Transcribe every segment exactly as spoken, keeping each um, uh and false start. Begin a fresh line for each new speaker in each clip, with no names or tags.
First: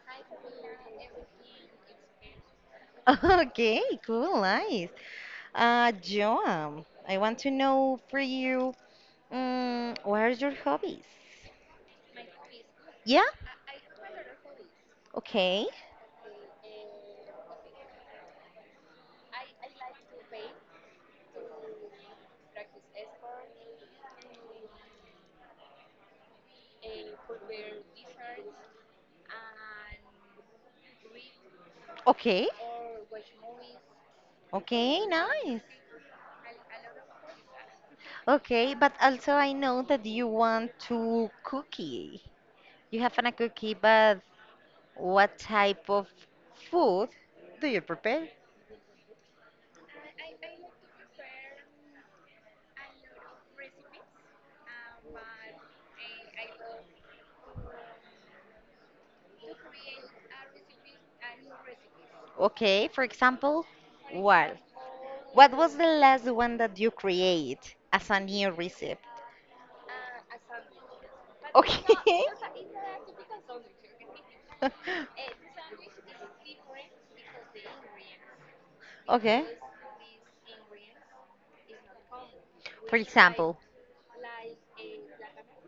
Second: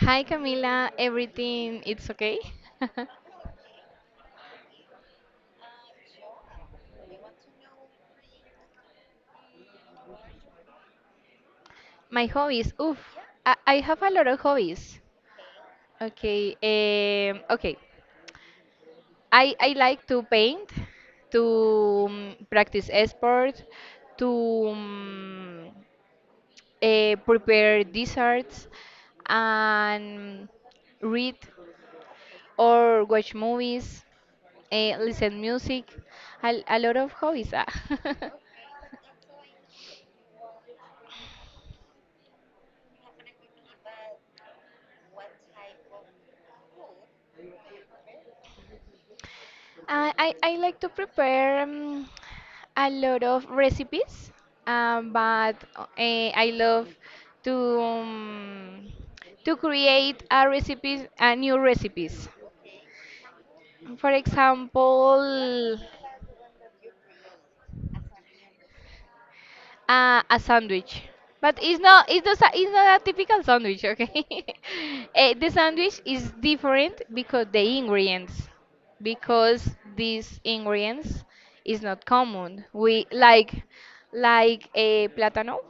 Hi Camila, everything it's okay?
Okay, cool, nice. Uh, Joan, I want to know for you, um, what are your hobbies?
My hobbies. Oof,
Yeah,
I, I have a lot of hobbies.
okay,
Okay, um, okay. I, I like to paint, to um, practice sport, to um, uh, prepare desserts, and read
okay,
or watch movies, uh,
okay,
listen
nice.
music. A, a lot of hobbies. Ah.
Okay, but also I know that you want to cookie. You have a cookie, but what type of food do you prepare?
I, I, I like to prepare um, a lot of recipes, um, but uh, eh, I love to um, to create a recipes, a new recipes.
Okay, for example,
For
what? What was
example,
the last one that you create as a new recipe?
Uh, a sandwich. But it's not
Okay.
it's not a- it's not a typical sandwich, okay? Eh, the sandwich is different because the ingredients
Okay.
because these ingredients is not common.
For
We like
example.
like a plátano,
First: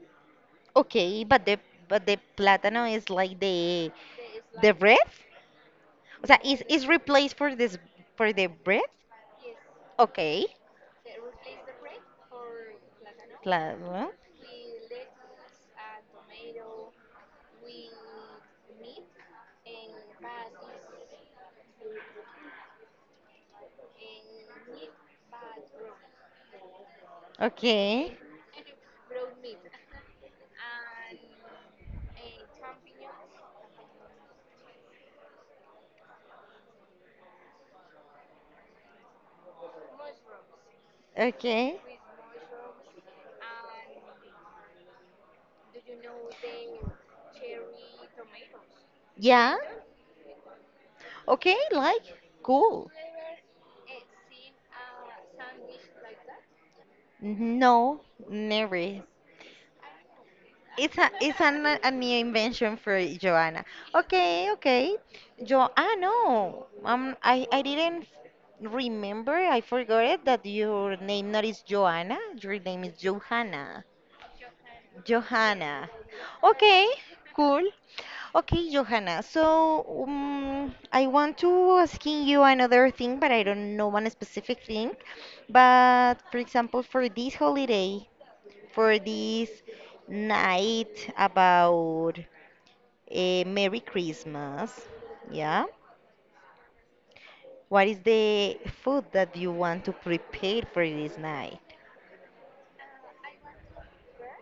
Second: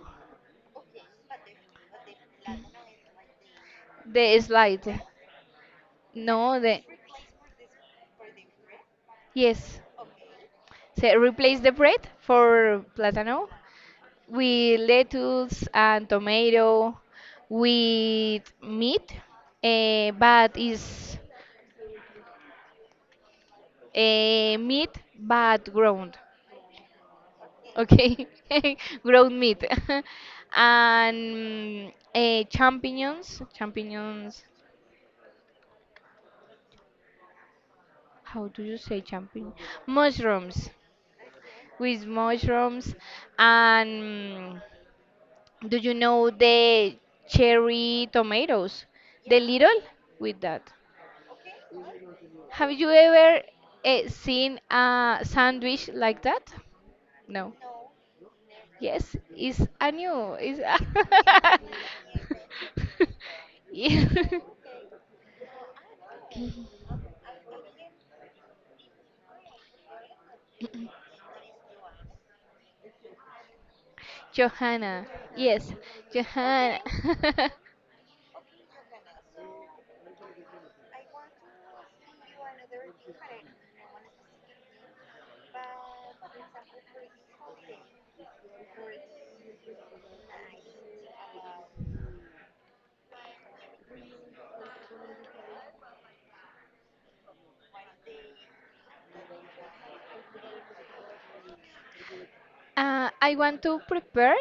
Okay, but the but the plátano is like the
the
the
slide.
bread? O sea,
No,
is
the
is replaced for this for the bread?
yes.
Okay.
So replace the bread for plátano
Plátano.
with lettuce and tomato with meat, eh, but is eh, meat but ground
Okay.
okay ground meat and mm, eh, champignons champignons how do you say champignon mushrooms,
Okay.
with mushrooms and mm, do you know the cherry tomatoes, the
Yeah.
little with that?
Okay, like
Have
cool.
you ever eh, seen a sandwich like that? No.
No, never.
Yes, it's a new it's
It's a it's
a
an, a new invention for Joanna.
Yeah.
Okay, okay. Jo ah no. Um I I didn't remember. I forgot it that your name not is Joanna. Your name is Johanna.
Johanna. Yes,
Johanna.
Johanna.
Okay, cool. Okay, Johanna. So um, I want to asking you another thing, but I don't know one specific thing. But for example, for this holiday, for this night about a Merry Christmas, yeah. What is the food that you want to prepare for this night?
uh, I want to prepare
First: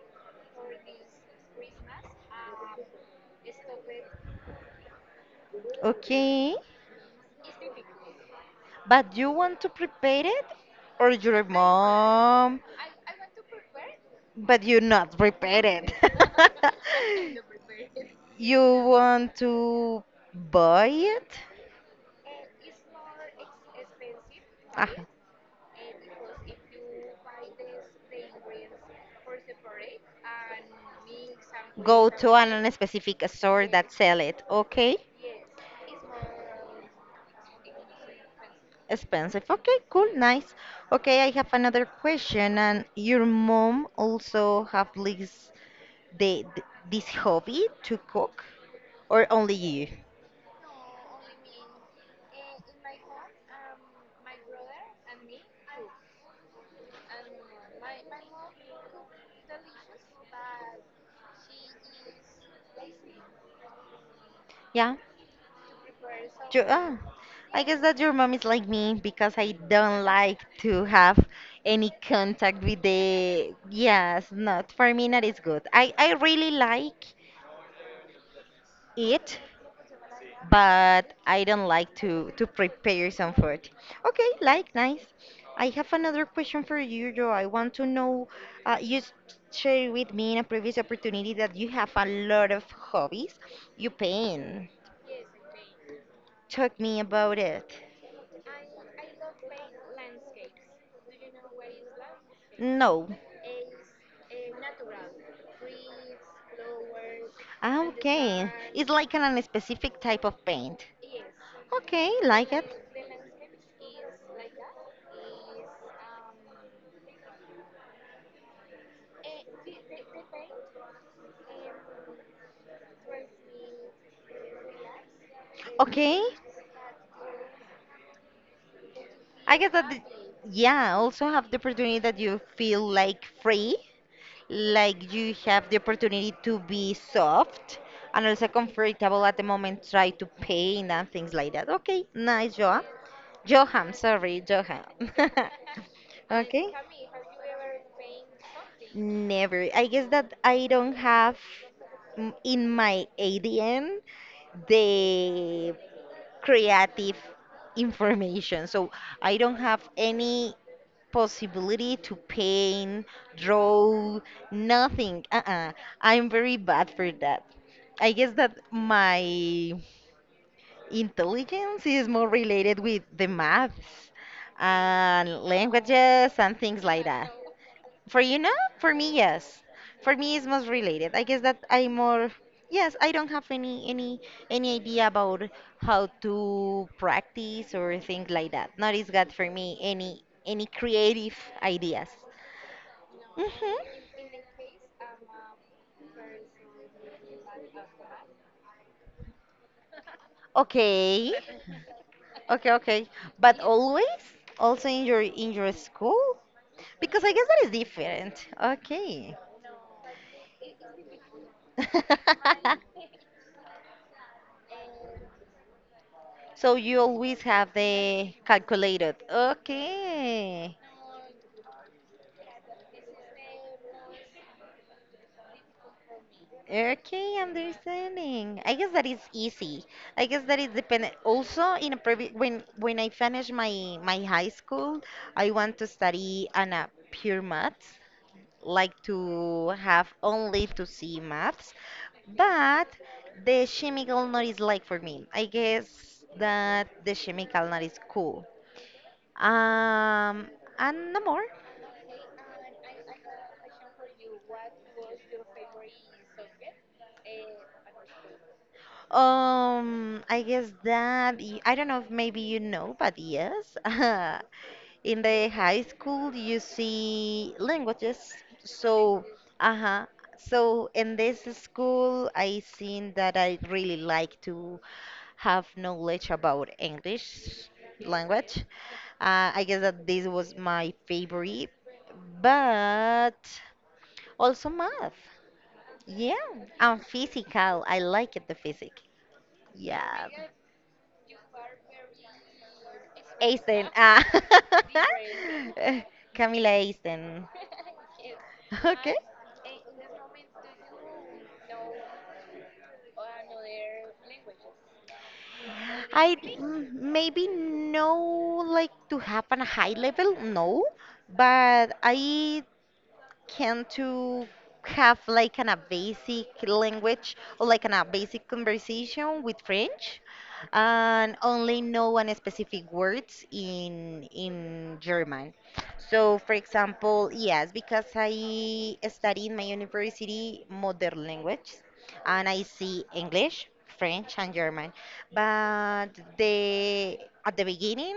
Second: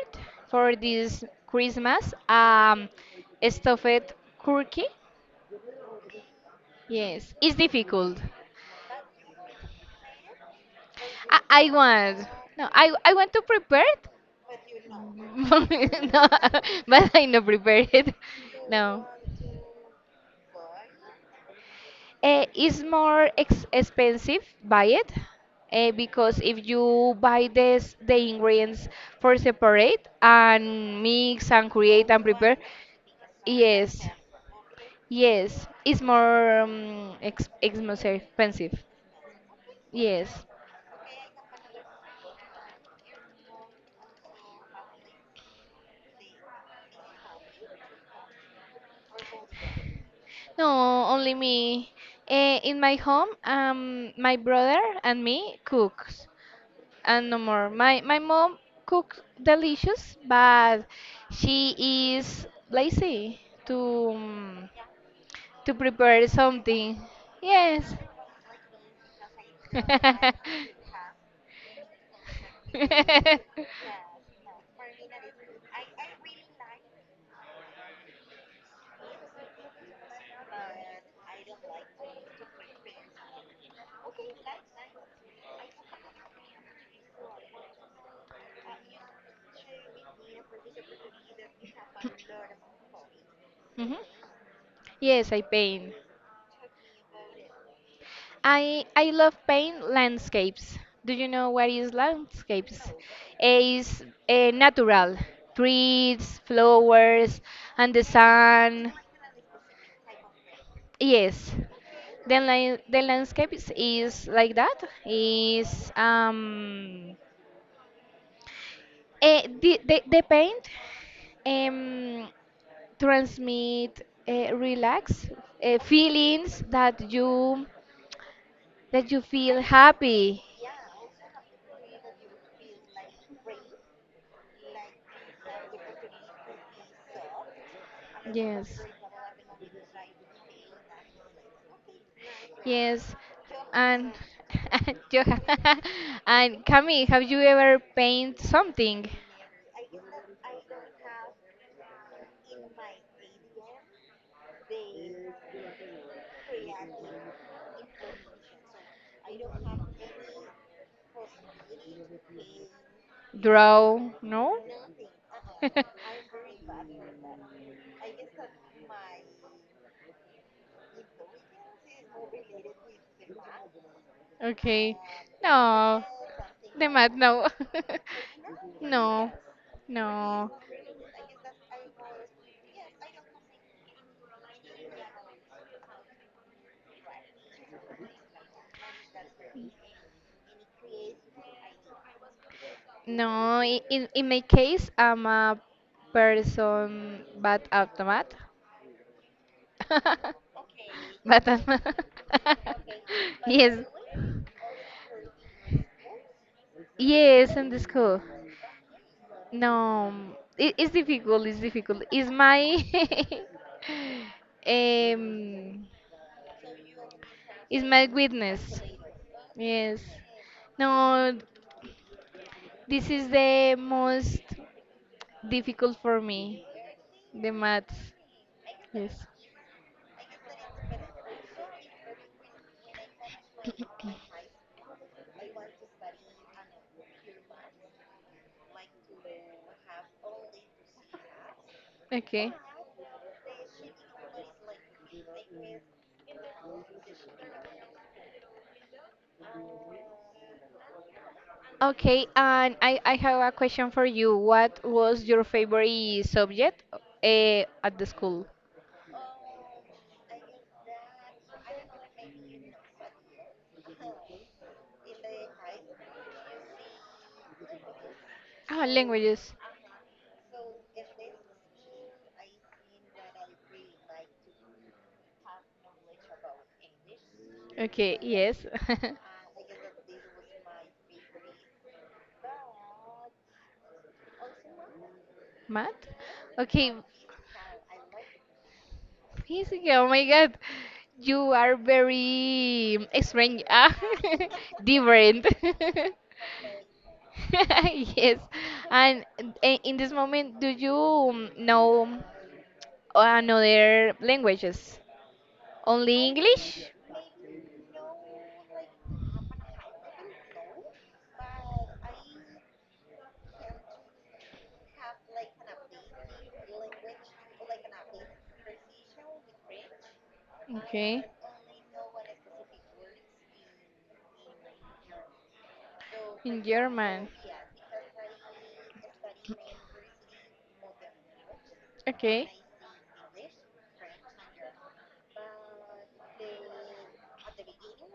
for this Christmas um stuffed cookie.
Okay,
Yes, it's difficult.
but you want to prepare it, or
I,
your
I want
mom,
no, I I want to prepare.
but you not prepare it.
It. no, but I not prepared. It.
You
No.
want to buy it?
Uh, it's more ex expensive buy
Ah,
it uh, because if you buy this the ingredients for separate and mix and
go
create and
to
prepare
an specific store that
yes
sell it. Okay,
yes it's more um, ex ex- more expensive.
expensive. Okay, cool,
Yes.
nice. Okay, I have another question. And your mom also have this the th- this hobby to cook, or only you?
No, only me. Uh, in my home, um my brother and me cooks and no more. My my mom cooks delicious, but she is lazy to um,
Yeah.
to prepare
Ju- ah,
something.
I guess
Yes.
that your mom is like me because I don't like to have any contact with the. Yes, not for me. That is good. I I really like it, but I don't like to to prepare some food. Okay, like nice. I have another question for you, Joe. I want to know. Uh, you s- shared with me in a previous opportunity that you have a lot of hobbies. You
Mhm.
paint.
Yes, I paint.
Talk me about it.
I I love paint landscapes. Do you know what is landscapes?
No,
It's uh, natural, trees, flowers,
ah,
and the
okay. It's
sun.
like an, a specific type of paint.
Yes,
Okay,
the
like
li
it.
the landscape is, is like that. Is um, eh, the, the the paint um transmit uh, relax uh,
Okay,
feelings that you that you
I
feel
guess that.
happy.
Yeah, also have the opportunity that you feel like free, like you have the opportunity to be soft and also
Yes.
comfortable at the moment, try to paint and things like that. Okay, nice, Joa.
Yes,
Johan,
and
sorry, Johan.
you and
okay.
Camille, have you ever paint something?
Never. I guess that I don't have mm, in my A D N the creative information. So I don't have any possibility to paint,
Draw?
draw,
No.
nothing. Uh-uh. I'm very bad for that. I guess that my intelligence is more related with the maths
Okay.
and
No,
languages and things
the
like
math.
that.
No.
For you now? For me,
no.
yes. For me, it's
No.
most related. I guess that I'm more. Yes, I don't have any any any idea about how to practice or things like that. Not is got for me any any creative ideas.
No.
Mhm.
i- In in my case, I'm a person, but automat.
Okay.
But um,
Okay, okay. But
yes,
always also in your in your school? Because I guess
yes,
that
in
is
the school.
different. Okay.
No, it, it's difficult. It's difficult. It's my um,
So you always have
it's my
the
weakness.
calculated.
Yes.
Okay.
No, this is the most difficult for me.
Okay,
The maths.
understanding. I guess that
Yes.
is easy. I guess that is dependent. Also, in a previ when when I finish my my high school, I want to study on a pure maths, like to have only to see maths.
Okay.
But the chemical not is like for me. I guess that the chemical not is cool. Um, and no more.
Okay, and I, I have a question for you. What was your favorite subject uh, at the school?
Um, I guess that y- I don't know if maybe you know, but yes, in the high school you see languages.
Ah,
So,
languages.
uh-huh. So in this school, I seen that I really like to have knowledge about English
Okay,
language.
yes.
Uh, I guess that this was my favorite, but also math.
Math?
Yeah,
Okay.
and physical. I like it, the physics.
Physical, oh my
Yeah.
God, you are very um, strange,
Eisten.
ah,
Ah.
different.
Camila Eisten.
Yes,
Okay.
and i- in this moment, do you um, know another languages? Only
I mm,
English?
maybe know like to have on a high level, no, but I can to have like an, a basic language or like an, a basic conversation with French
Okay,
and only know one specific words in in German. So for
in German.
example, yes, because I study in my university modern language and
Okay.
I see English, French and German. But the at the beginning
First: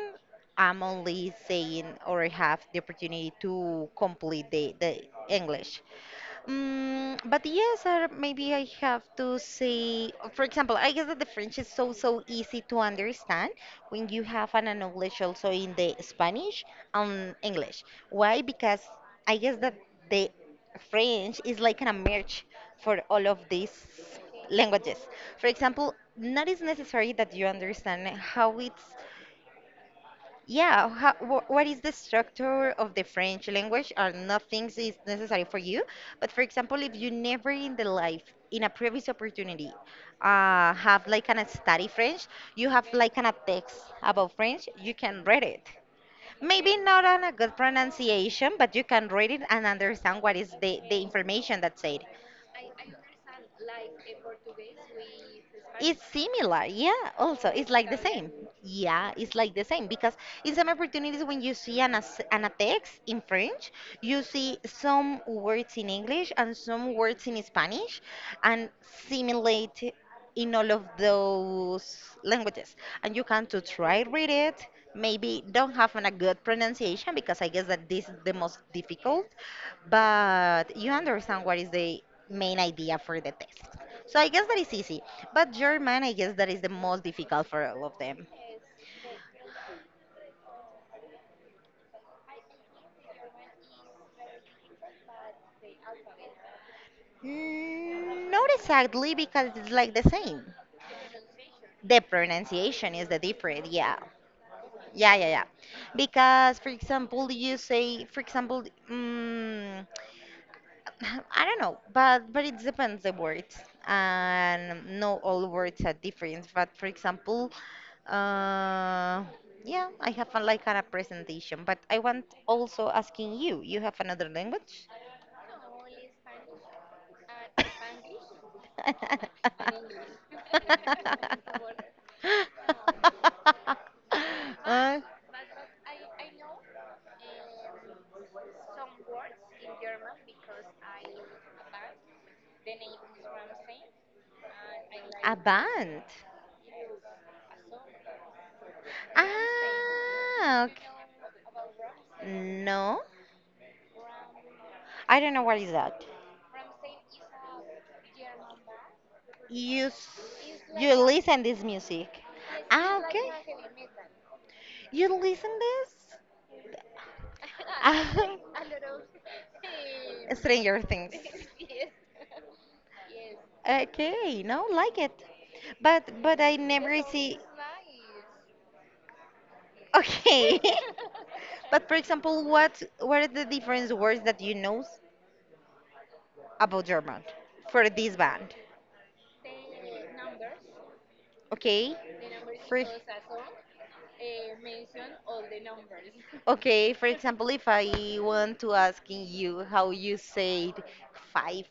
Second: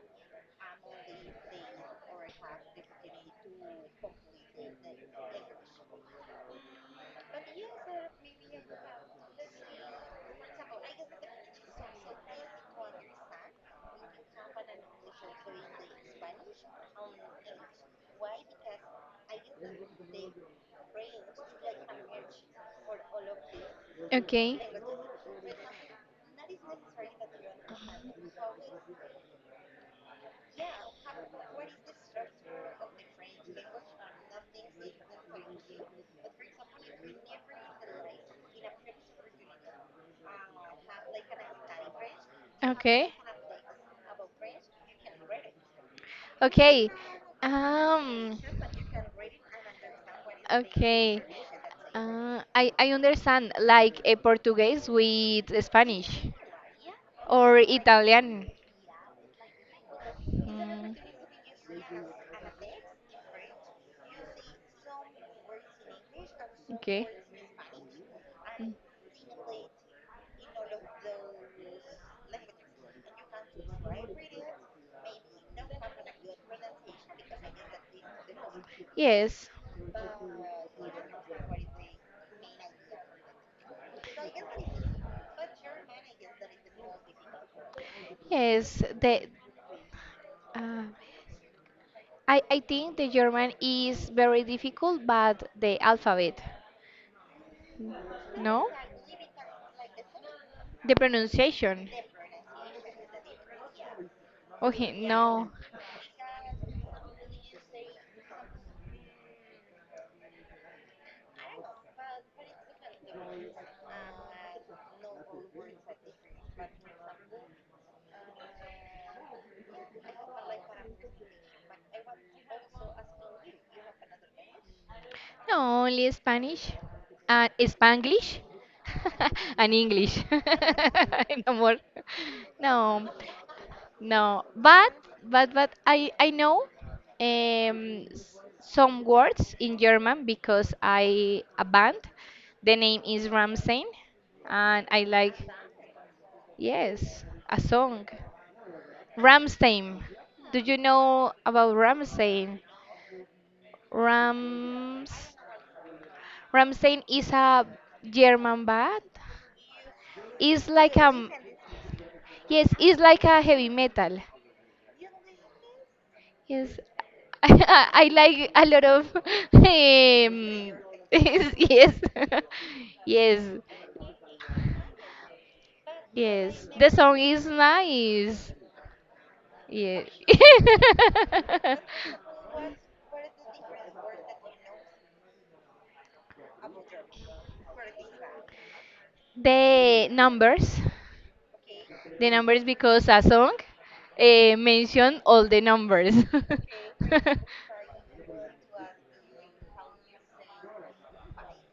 I'm only saying or have the opportunity to complete the, the English. Mm, but yes, or maybe I have to say, for example, I guess that the French is so so easy to understand when you have an knowledge also in the Spanish and English. Why? Because I guess that the French is like a merge for all of these
Okay.
languages. For example, not is necessary that you understand how it's yeah, how, wh what is the structure of the French language? Are not things is necessary for you? But for example, if you never in the life, in a previous opportunity, uh, have like an a study French, you have
Okay.
like an a text about French, you can read it. Maybe
Okay.
not on a good
Um.
pronunciation, but you can read it and understand what is the, the
Okay.
information that's said.
Uh, I I understand like a Portuguese with
It's
Spanish
similar, yeah. Also,
or
it's like the same.
Italian.
Yeah, it's like the same because in some
Mm.
opportunities when you see an, as- an a text in French, you see some words in English and some
Okay.
words in Spanish, and simulate in all of those
Mm.
languages. And you can to try read it. Maybe don't have an- a good pronunciation because I guess that this is the most difficult,
Yes,
but you understand what is the main idea for the text. So I guess that is easy. But German, I guess that is the most difficult for all of them.
yes. The uh, I I think the German is very difficult, but the alphabet,
Mm, Not
no,
exactly because it's like the same.
the pronunciation.
The pronunciation is the different, yeah.
Okay,
Yeah, yeah, yeah.
no.
Because, for example, you say, for example, mm, I don't know, but but it depends the words, and no all words are different. But for example, uh, yeah, I have a, like a presentation, but I want also asking you, you have another language?
No, only Spanish and Spanglish and English. No more. No, no. But but but I I know um s- some words in German because I a band. The name is Ramstein, and I like
Uh, a band.
yes a song. Ramstein. Do
Ah,
you
okay.
know about Ramstein?
No,
Rams.
I don't know what is that.
Ramstein is a German band.
You s-
It's
you
like a
listen this music. Yes,
yes, it's
ah,
like
okay.
a heavy metal.
You listen this?
Yes,
Ah,
I like a lot of um,
Stranger Things.
yes, yes,
Okay, no, like it. But but I
yes. The
never
song
see.
is nice. Yeah.
Okay. But for example, what what are the different words that you know about German for this band?
The numbers.
Okay.
The numbers
For
because a song uh, mentioned all the numbers.
okay, for example, if I want to asking you how you say five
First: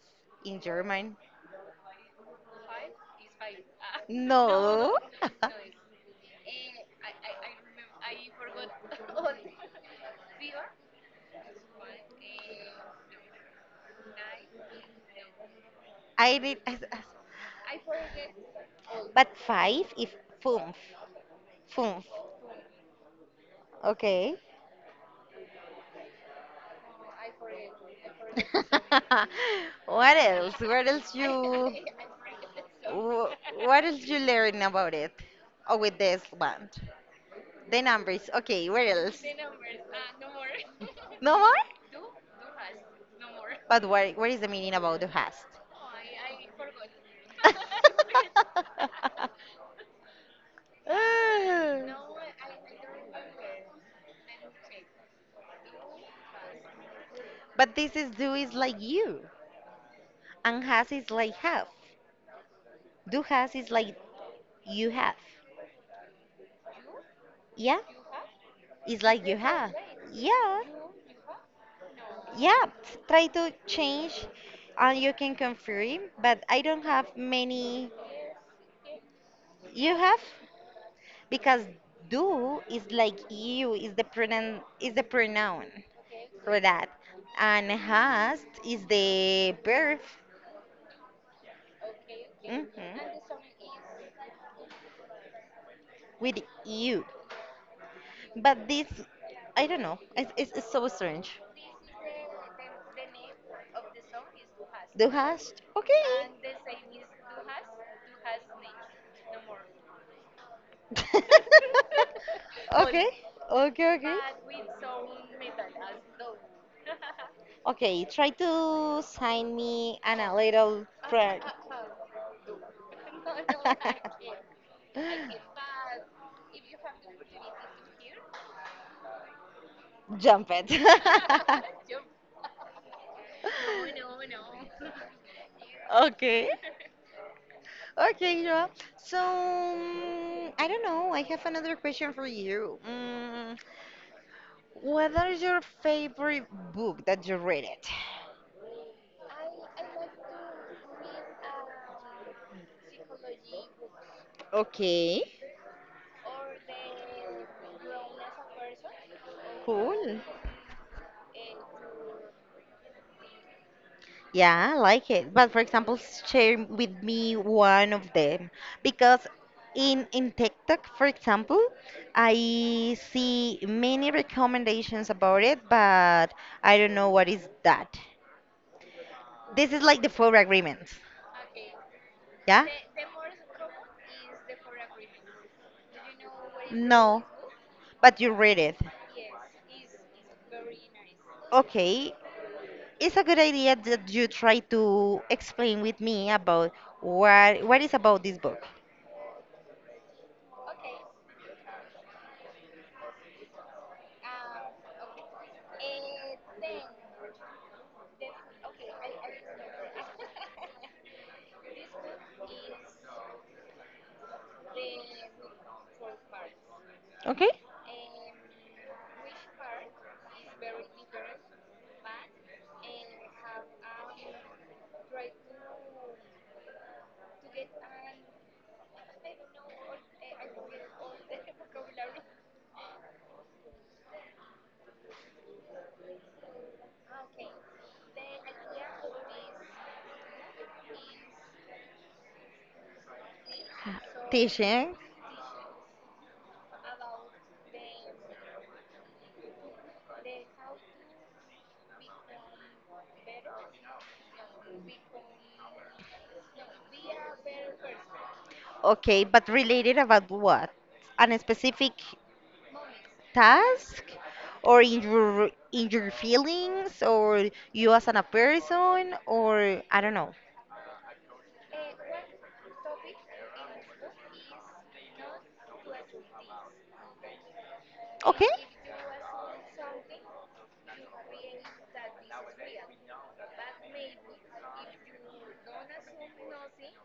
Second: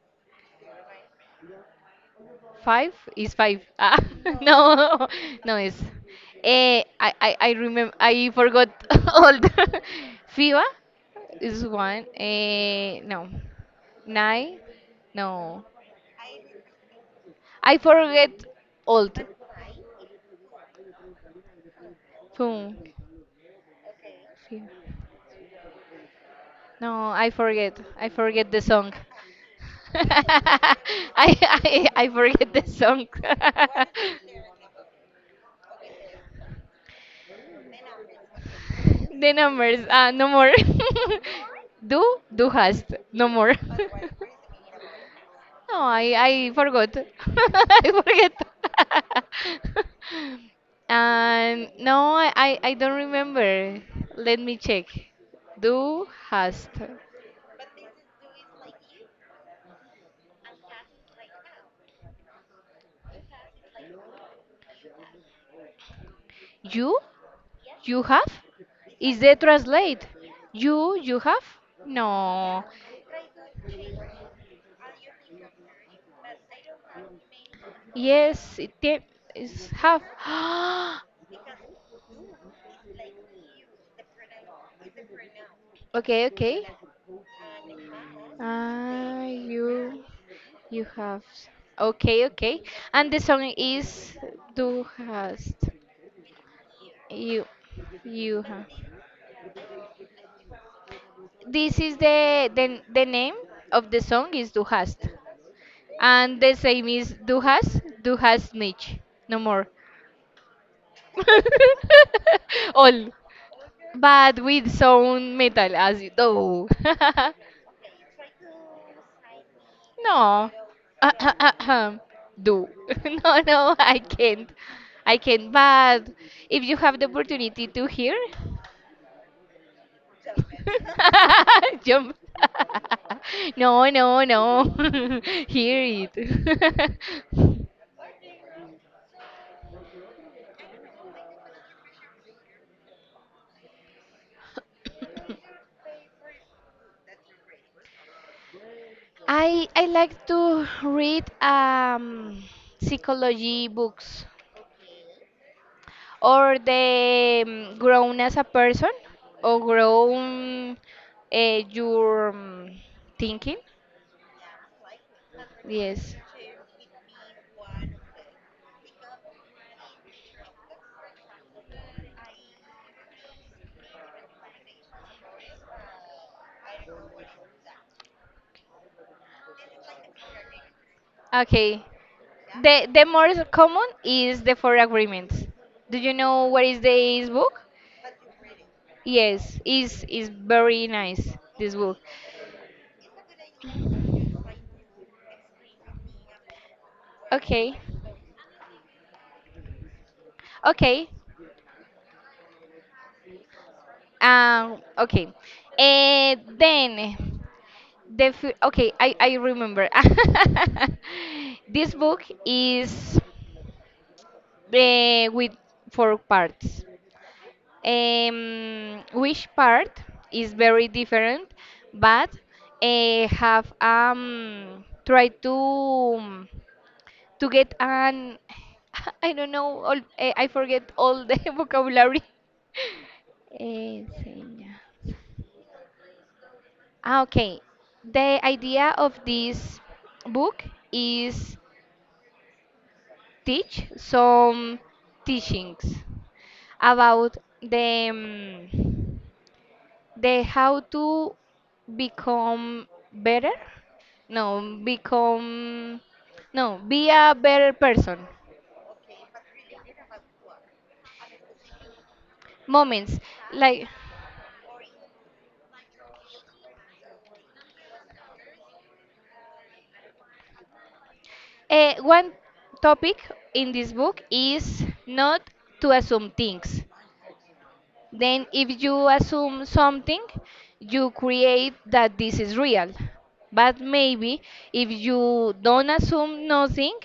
in German.
Five is five. Ah,
No.
no, no, it's. Eh, I, I, I remember. I forgot all the. F I B A is one. Eh, no. Nine. No.
I did.
I forget all.
But five if fünf. Fünf.
Boom.
Okay.
No, I forget. I forget the song.
What
I,
else? What else you
I I forget the song.
wh- what else you learn about it? Or with this band? The numbers. Okay, where else?
The numbers. Ah, no more.
No more?
Do do hast. No more.
But what what is the meaning about the past?
no, I I forgot. I forget. and no, I, I I don't remember. Let me check. Do hast.
But this is do is like you. And has is like have. Do has is like you have.
You?
Yeah?
You have?
It's
Is
like
the
you have.
translate?
Yeah.
You you have? No.
Yeah. Try to change and you can confirm, but I don't have many.
Yes, it te- is
You
have.
have? Because do is like you is the pronoun is the pronoun
Okay,
for
okay.
that. And has is
Ah,
the verb.
you you have. Okay, okay.
Mhm.
And the song is Du hast.
With you.
You you have.
But this I don't know. It's, it's, it's so strange.
This is the the, the name of the song is Du hast.
Do has? Okay. Do has,
And
do
the same is Du hast, Du
has
hast
snakes,
nicht. No
no more.
more.
Only, okay,
All.
okay, okay.
But
But with
with
some
sound metal
metal as
as you
though.
do.
Okay, try to sign me and a
No.
little ah, ah, prayer. Ah, ah.
do.
No, no,
No,
I
no,
can't.
I
I
can't. I
can't.
can't. But if you have the opportunity to hear,
Jump it. Jump.
jump. No,
No,
no,
no.
no. Hear
Okay.
it.
Okay, Joa. So, mm, I don't know. I have another question for you. Mm, What are your favorite book that you read it?
I I like to read um psychology books.
Okay.
Or the mm, grown as a person or
Cool.
grown uh, your mm, thinking
Yeah, I like it. But for example,
yes
share with me one of them because in in TikTok, for example, I see many recommendations about it, but I don't know what is that. This is like the four agreements.
okay
Yeah?
the the more common is the four agreements. Do you know what is
No,
this book?
but you read it.
Yes is is very nice this book
Okay, it's a good idea that you try to explain with me about what what
okay
is about this book.
okay. Um, okay. Uh, then the fi- okay, I I remember. This book is uh, with four parts.
Okay?
Um, which part is very different, but uh, have um tried to to get an I don't know all, eh, I forget all the vocabulary. Eh, señas. Ah, okay. The idea of this book is teach some
Teaching.
teachings about the mm, the how to become better. No, become no, be a better person.
Okay, but related about what? An specific
Moments like
task or in your in your feelings or you as an a person or I don't know.
eh, one topic in this book is not to assume things. Then,
Okay?
if you assume something, you create that this is real. But maybe if you don't assume nothing,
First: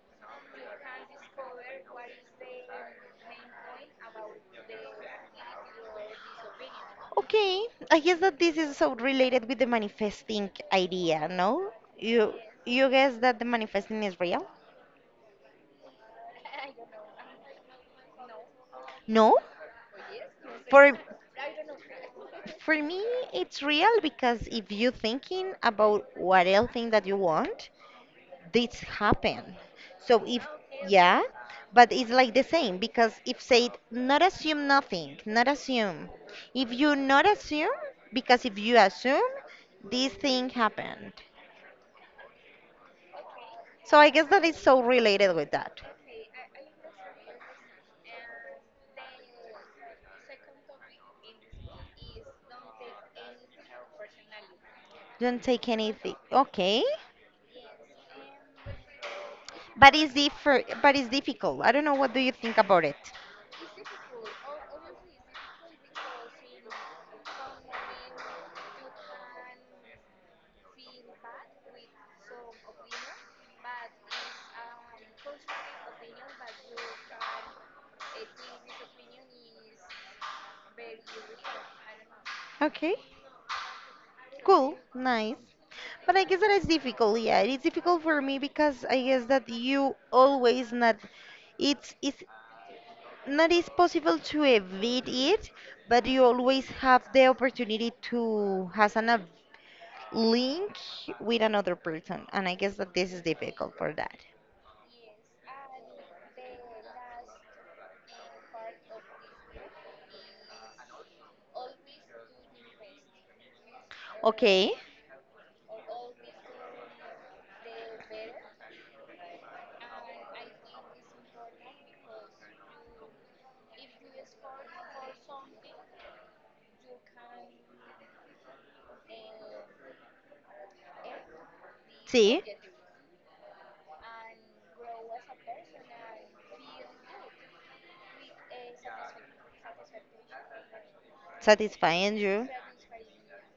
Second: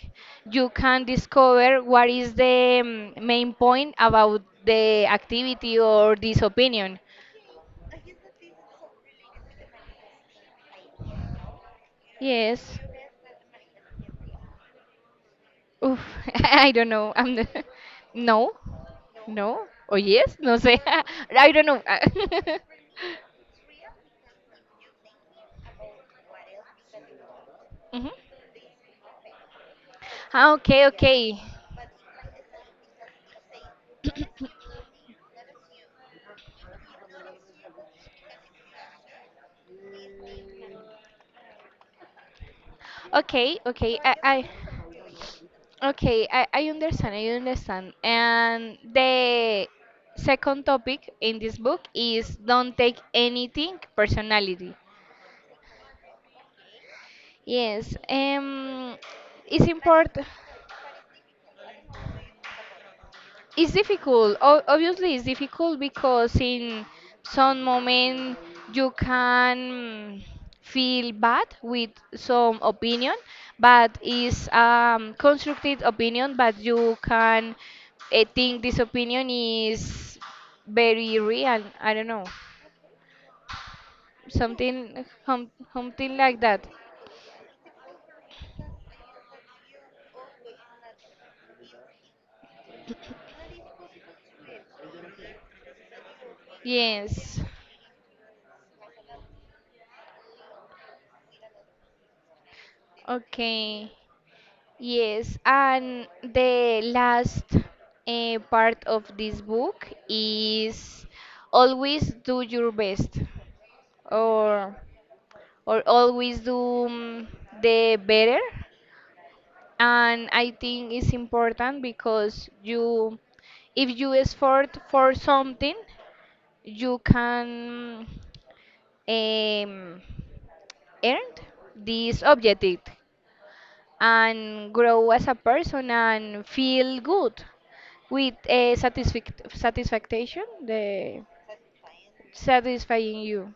you can discover what is the mm, main point about the activity or this opinion.
Okay, I guess that this is so related with the manifesting idea, no? You
Yes.
you guess that the manifesting is real?
Oof, I don't know. I'm the... No.
No?
No. Oh, yes. No sé.
For
I don't know.
for me it's real because if you're thinking about what else thing that you want,
Mhm.
this happen. So if
Ah, okay,
yeah,
okay.
but it's like the same because if said not assume nothing, not assume. If you not assume, because if you assume, this thing happened.
Okay,
So
okay.
I
I,
guess that
I
is so related with that.
okay, I, I understand, I understand. And the second topic in this book is don't take anything personality.
Don't take anything. Okay.
Yes, um, it's
But it's
important.
differ but it's difficult. I don't know what do you think about it.
It's difficult. O- obviously, it's difficult because in some moment you can feel bad with some opinion, but it's um, constructive opinion. But you can uh, think this opinion is very real. I don't know,
Okay. Cool.
something,
Nice.
hum,
But
something
I guess
like
that is
that.
difficult. Yeah, it is difficult for me because I guess that you always not it's it's not is possible to evade it, but you always have the
Yes.
opportunity to has an a link with another person, and I guess that this is difficult
Okay.
for that.
Yes, and the last uh, part of this book is always do your best
Okay,
or or always do mm, the better, and I think it's important because you if you effort for something you can um, earn this
see?
objective and grow as a person and feel good with a satisfic- satisfaction, the
Satisfying you.
satisfying you.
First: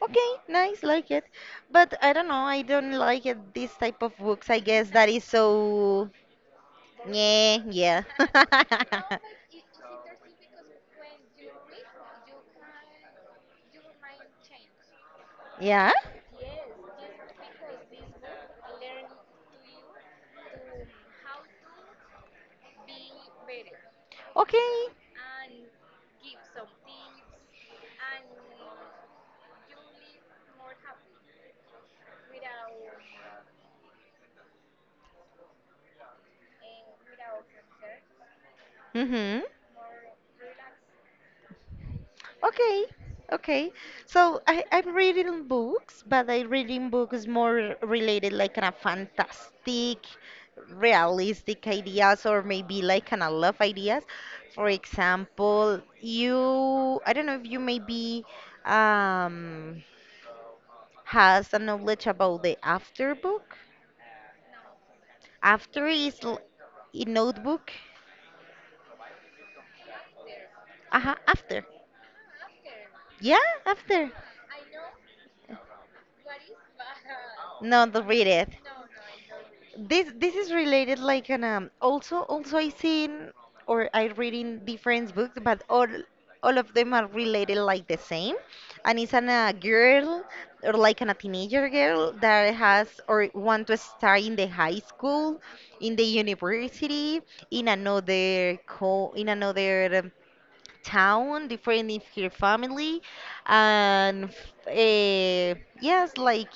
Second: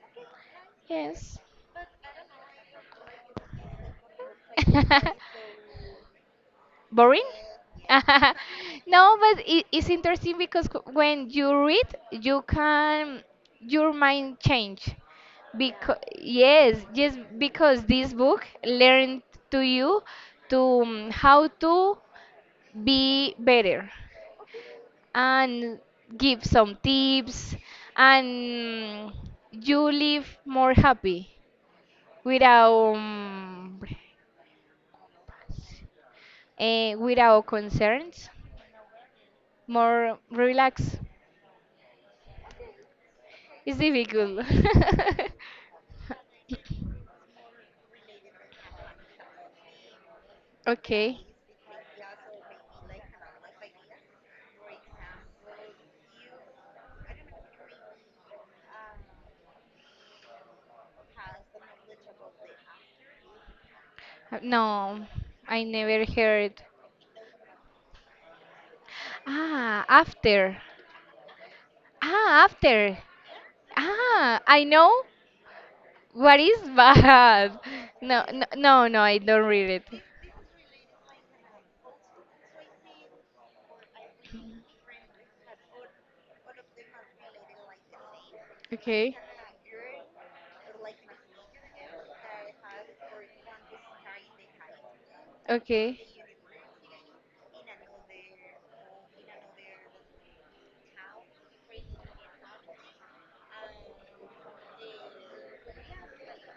Okay, nice, like it.
Yes.
But I don't know, I don't like it this type of books. I guess that is so
Boring?
yeah, yeah.
No, but it, it's interesting because c- when you read, you can your mind change.
Yeah?
Because yes, just because this book learned to you to um, how to be better.
Okay.
And give some tips and you live more happy without um, eh, without concerns,
Mm-hmm.
more relaxed.
Okay,
It's
okay.
difficult.
So I, I'm reading books, but I reading books more related like kind of fantastic,
Okay.
realistic ideas or maybe like kind of love ideas. For example, you I don't know if you maybe um has a knowledge about the after book.
No, I
After
never
is l-
heard.
a notebook.
Ah, after.
Uh-huh, after.
Ah, after.
Yeah, after.
Ah, I know what is bad.
No, don't
No,
read
no,
it.
no, no, I don't read it.
This this is related like an um also also I seen or I read in different books but all all of them are related like the same, and it's
Okay.
an a girl or like an, a teenager girl that has or want to start in the high school, in
Okay.
the university, in another co in another um, town, different if her family, and uh, yes, like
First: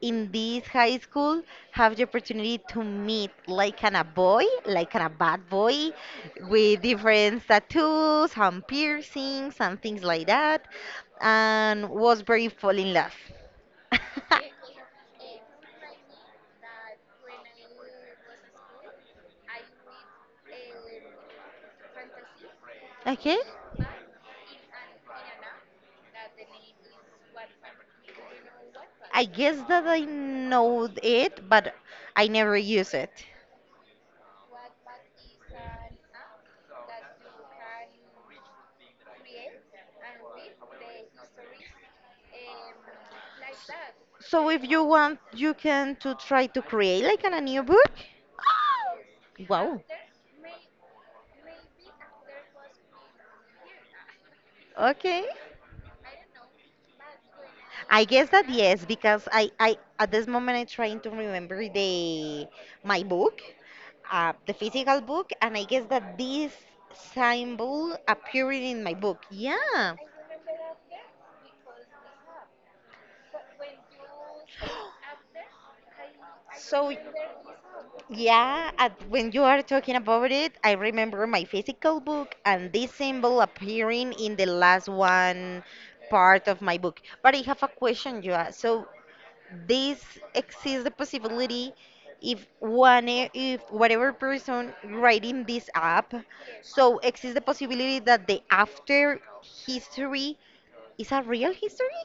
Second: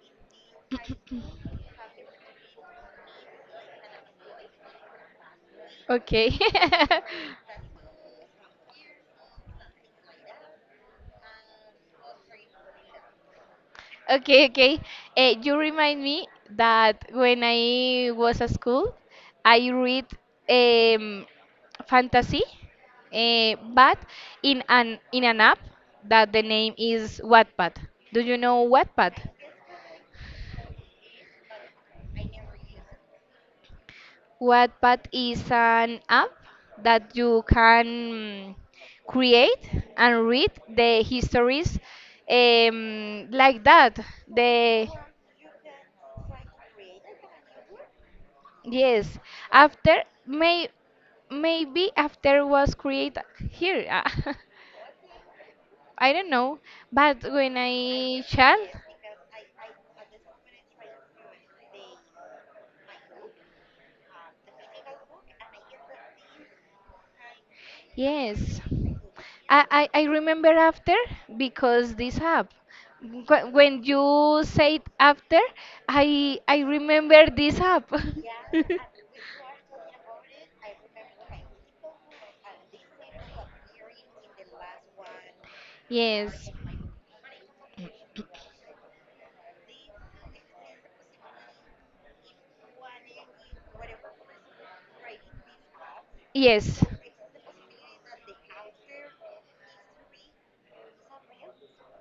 in this high school, have the opportunity to meet like an a boy, like an a bad boy,
Okay.
with different tattoos and piercings and things like that, and was very fall in love.
Okay, okay. Eh, you remind me that when I was at school, I read um, fantasy,
Okay.
eh, but in an in an app that the name is Wattpad. Do you know Wattpad?
I guess that I know it, but I never use it.
Wattpad is an app that you can mm, create and read the histories um, like that.
So if you
The
want, you can to try to create like an, a new book.
yes,
Wow.
after may maybe after was created here.
Okay.
I don't know, but when
I
I
guess that
child
yes, because I, I at this moment I'm trying to remember the my book, uh, the physical book, and I guess that this symbol appeared
yes.
in my book.
I, I,
Yeah.
I remember after because this app. Wh- When you said after, I I
So
remember this app.
yeah, at, when you are talking about it, I remember my physical book and this symbol appearing in the last one part
Yes.
of my book. But I have a question, Joa. So this exists the possibility if one e, if whatever person writing this app,
Yes.
so exists the possibility that the after history is a real history?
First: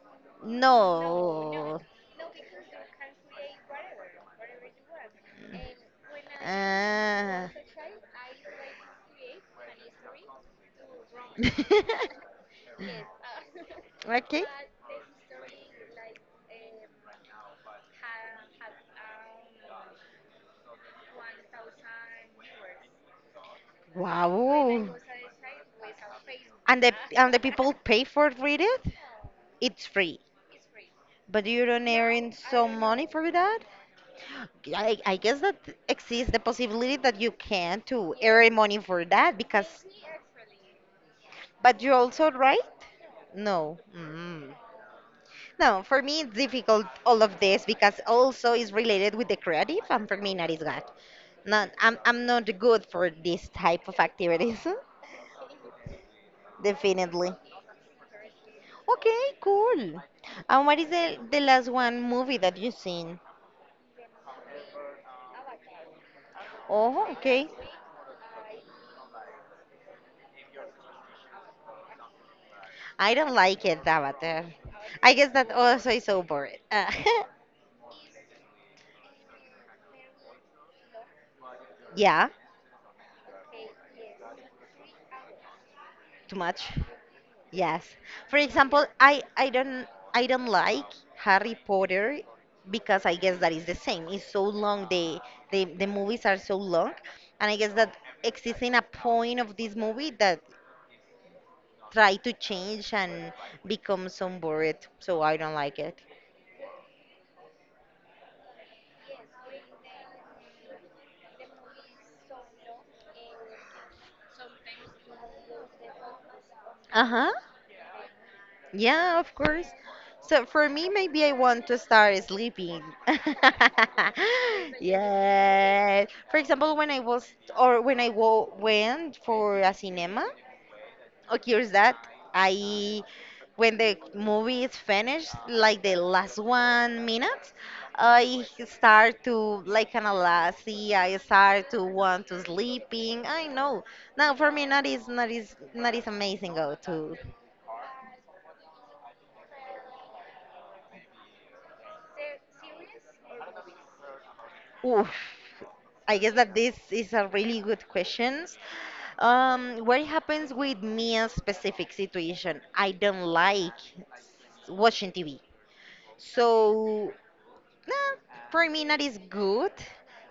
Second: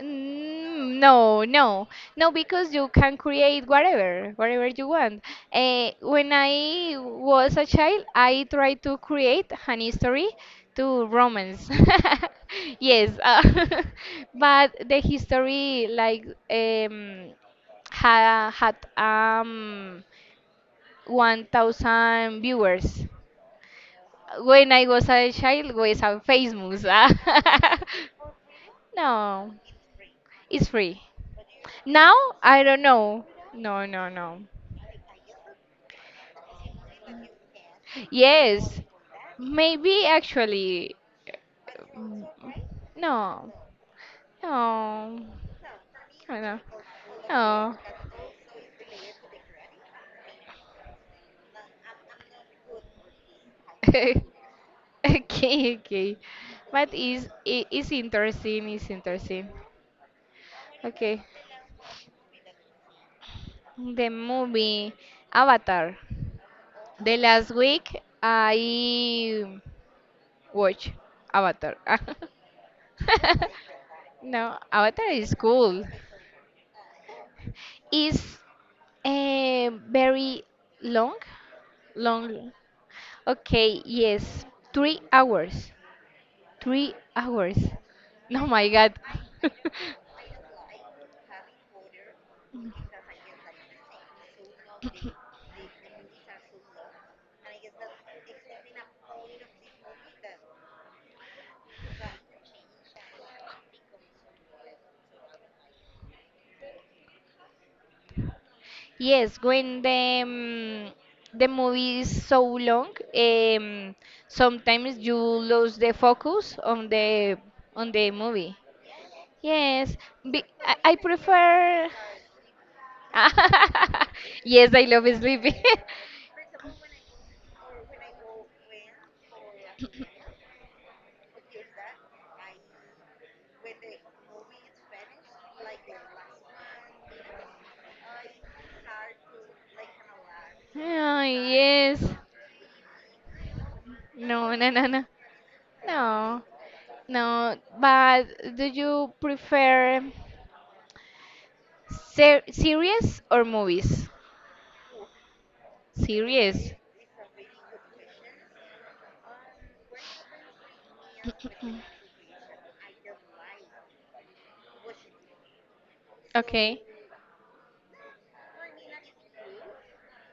Mm, no,
No.
no, no, because you can create whatever, whatever you want. Uh, when I
Ah.
was a child, I tried to create an history to romance. Yes, uh,
Okay.
but the history like um, ha had um one thousand viewers. When I
Wow.
was a child, was on Facebook.
And the and the people pay for read it?
No,
It's free.
it's free.
But you don't
Now,
earn
I
some
don't
money
know.
for that?
No, no, no.
I, I guess that exists the possibility that you can to earn money
Yes,
for that because
maybe actually.
but you
Mm,
also write?
no,
No. Mm.
no,
No, for me it's
no, no.
difficult all of this
No.
because also is related with the creative and for me not is God. Not I'm I'm not good for this type of
Okay,
activities.
okay. But is
Definitely.
it is interesting. It's
Okay,
interesting.
cool. And what is the,
Okay,
the last one movie that you seen?
the movie Avatar.
Oh,
The last
okay.
week I watch Avatar.
I don't like it, Avatar.
No, Avatar
I guess
is
that
cool.
also is so boring. Uh,
Is eh, very long.
yeah,
Long. Okay, yes. Three hours.
too much.
Three hours.
Yes. For
Oh my
example,
God.
I I don't I don't like Harry Potter because I guess that is the same. It's so long. The the the movies are so long, and I guess that existing a point of this movie that try to change and become some bored. So I don't like it.
Yes, when the mm, the movie is so long, um, sometimes you lose the focus on
Uh huh.
the on the movie.
Yeah, of course.
Yes, be,
So for
I,
me,
I
maybe I want to
prefer.
start sleeping.
Yes, I love sleeping.
Yes. For example, when I was or when I wo went for a cinema, occurs that I when the movie is finished, like the last one minute, I start to like kind of lazy. I
Oh,
start to
yes.
want to sleeping. I know. Now for
No,
me,
no, no,
that
no.
is not is not is
No,
amazing go to
no. But do you prefer ser series or movies?
oof. I guess that
Series.
this is a really good questions. Um, what happens with me in specific situation? I don't like watching T V.
Okay.
So, nah, for me, that is good.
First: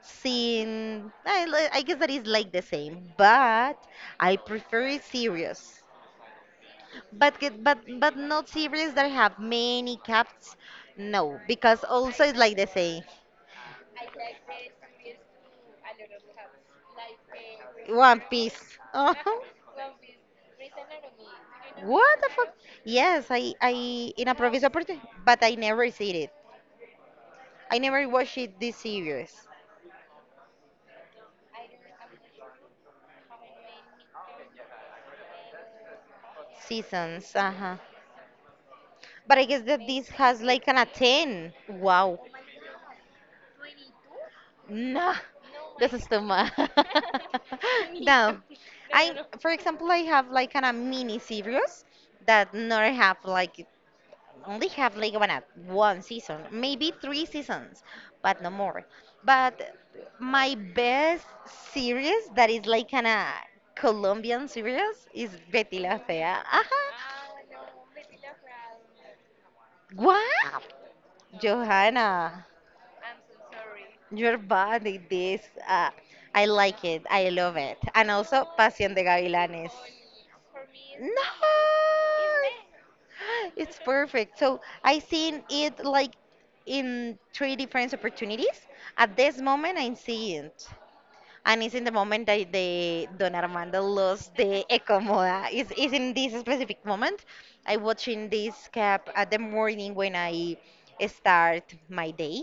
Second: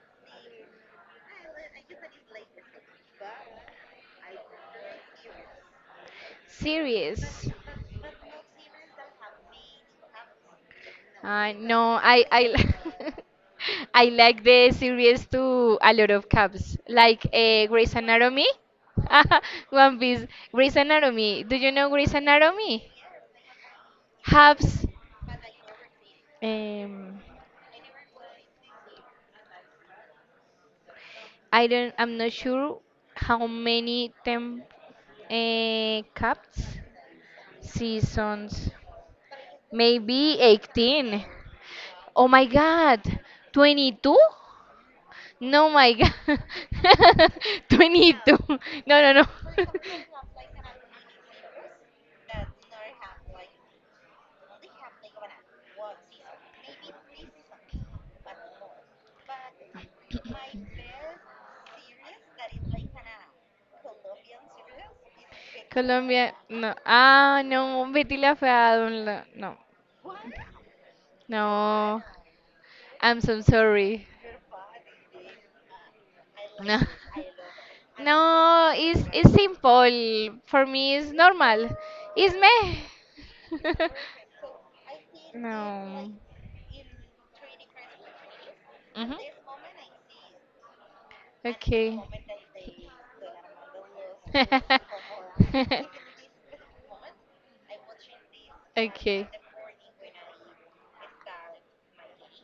Seeing, I, li- I guess that is like the same, but I prefer it serious.
Series.
But get- but but not series that have many caps. No,
Uh,
because
no, I,
also it's
I,
like the same.
li- I like the series to a lot of caps, like uh, Grey's
One
Anatomy.
Piece. Oh.
One Piece. Grey's Anatomy. Do you know Grey's
What the fuck?
Anatomy?
Yes, I, I in a previous
Habs.
opportunity, but I never seen it.
Um,
I never watched it this series
I don't. I'm not sure how many temp uh, cups
seasons. Uh huh.
seasons.
But I guess that this
Maybe
has like an a
eighteen.
ten. Wow.
Oh my God, twenty-two?
Nah,
No, my
this is too
God,
much. No,
twenty-two. No,
I
no, no.
for example I have like an a mini series that never have like only have League of One, one season, maybe three seasons, but no more. But my best series that is like kind of Colombian series is Betty la Fea.
Colombia, no.
Ajá.
Ah, no, Betty la fea, don't la- no,
What?
no.
Johanna,
I'm so sorry.
you're bad at this. Uh, I
No,
like it. I love it. And also
no,
Pasión
it's
de
it's
Gavilanes.
simple. For me, it's
No!
normal. It's me.
It's perfect. So I seen it
No.
like in three different opportunities. At
Mhm.
this moment, I'm seeing it. And it's in the
Okay.
moment that the Don Armando lost the Ecomoda. It's, it's in this specific moment. I watching this cap
Okay.
at the morning when I start my day.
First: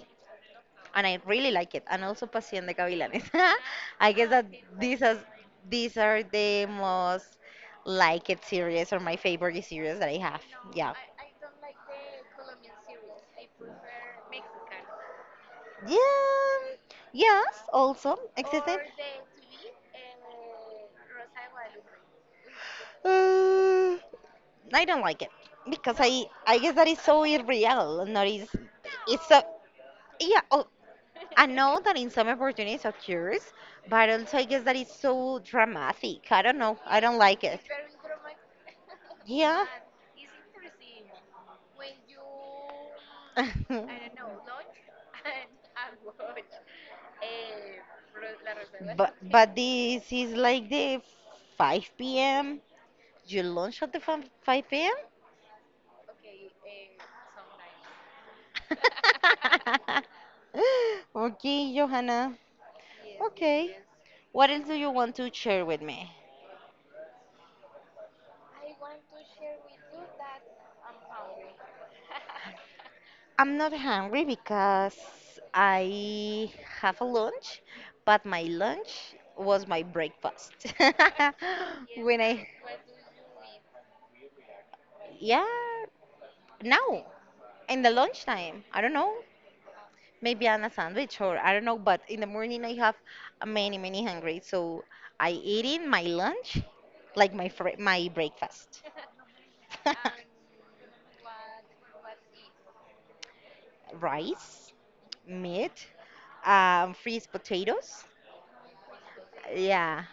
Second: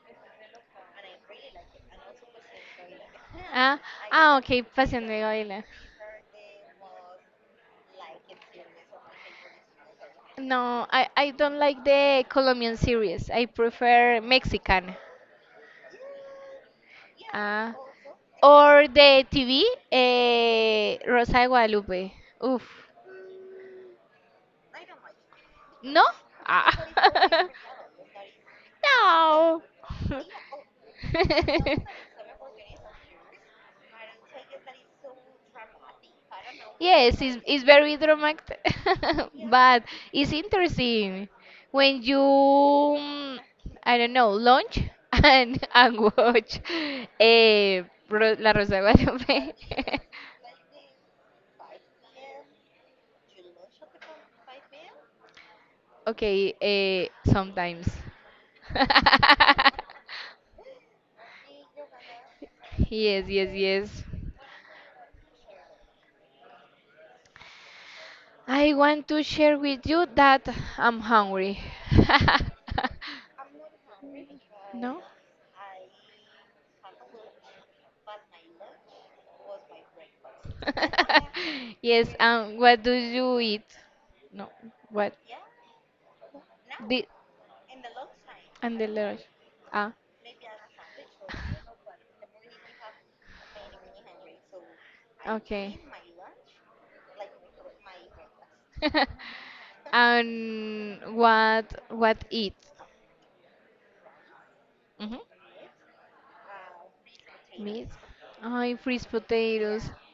And I really like it. And also Pasión de Gavilanes.
Ah,
I guess
ah,
that
okay,
these
pasión
are,
de gavilanes.
these are the most liked series or my favorite series that I have.
No,
Yeah.
I, I don't like the Colombian series. I prefer Mexican.
Yeah. Yes,
Uh,
also existed.
or the T V, eh, Rosa de Guadalupe. Uf.
Uh, I don't like it because
¿No?
I I
Ah.
guess that is so irreal. Not is it's so
No.
yeah. Oh, I know that in some opportunities occurs, but also I guess that is so dramatic. I don't know. I don't
Yes, it's,
like it.
it's very dramatic,
Yeah.
but it's interesting when you, mm, I don't know, lunch and, and watch eh, Ro- La Rosa de
But but
Guadalupe.
this is like the five p m. You lunch at the five five p m
Okay, eh, sometimes.
Okay, Johanna.
Yes, yes,
Okay.
yes.
What else do you want to share with me?
I want to share with you that I'm hungry.
I'm not hungry because
No?
I have a lunch, but my lunch was my breakfast.
Yes,
When I,
and what do you eat? No, what?
yeah, now
The
in the lunchtime,
and
I
the
don't
lunch.
know.
Ah,
Maybe on a sandwich or I don't know, but in the morning I have a many, many hungry, so I eat
okay.
in my lunch, like my fr my breakfast.
And what what eat?
Rice,
Mhm.
meat, um, freeze
Meat.
potatoes,
I freeze potatoes.
yeah,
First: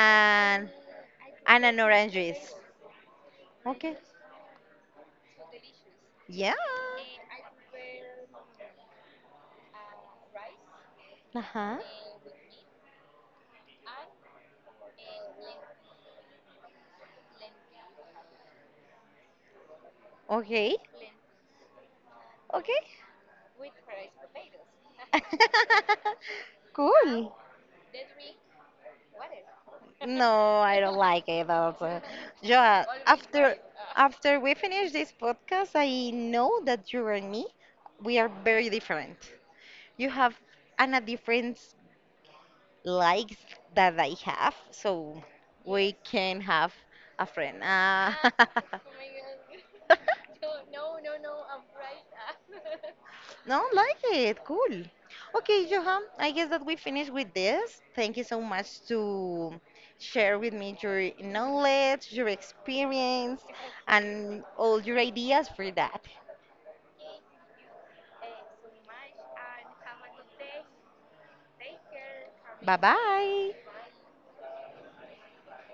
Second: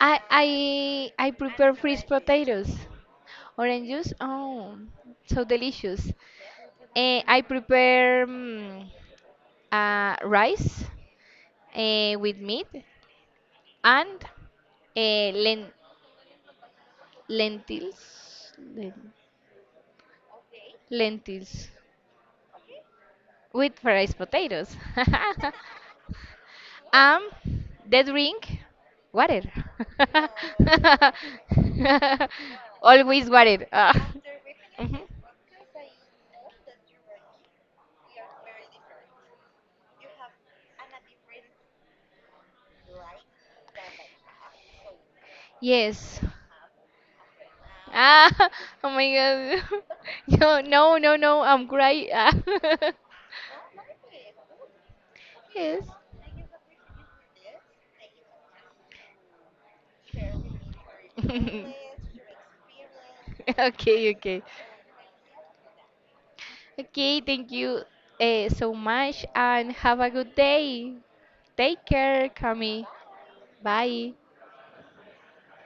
I I I
and
prepare
an
freeze
orange juice.
potatoes. Orange
Okay,
juice. Oh, so delicious.
yeah,
Eh, I prepare mm, uh, rice
uh-huh,
eh, with meat and eh, len lentils. Len-
okay,
lentils
okay.
with fried potatoes. Um,
Cool.
they drink water.
No, I don't like it also. Joa,
Always
after
water. Ah.
after we finish
Mhm.
this podcast, I know that you and me, we are very different. You have an, a different likes that I have, so we
Yes.
can have a friend. Ah.
Ah, oh my God. No, no, no, no. I'm crying. Ah.
No, like it. Cool. Okay,
Yes.
Johan, I guess that we finish with this. Thank you so much to share with me your knowledge, your experience,
Okay, okay.
and all your ideas for that.
Okay, thank you uh, so much and have a good day. Take care,
Bye
Cami.
bye.
Bye.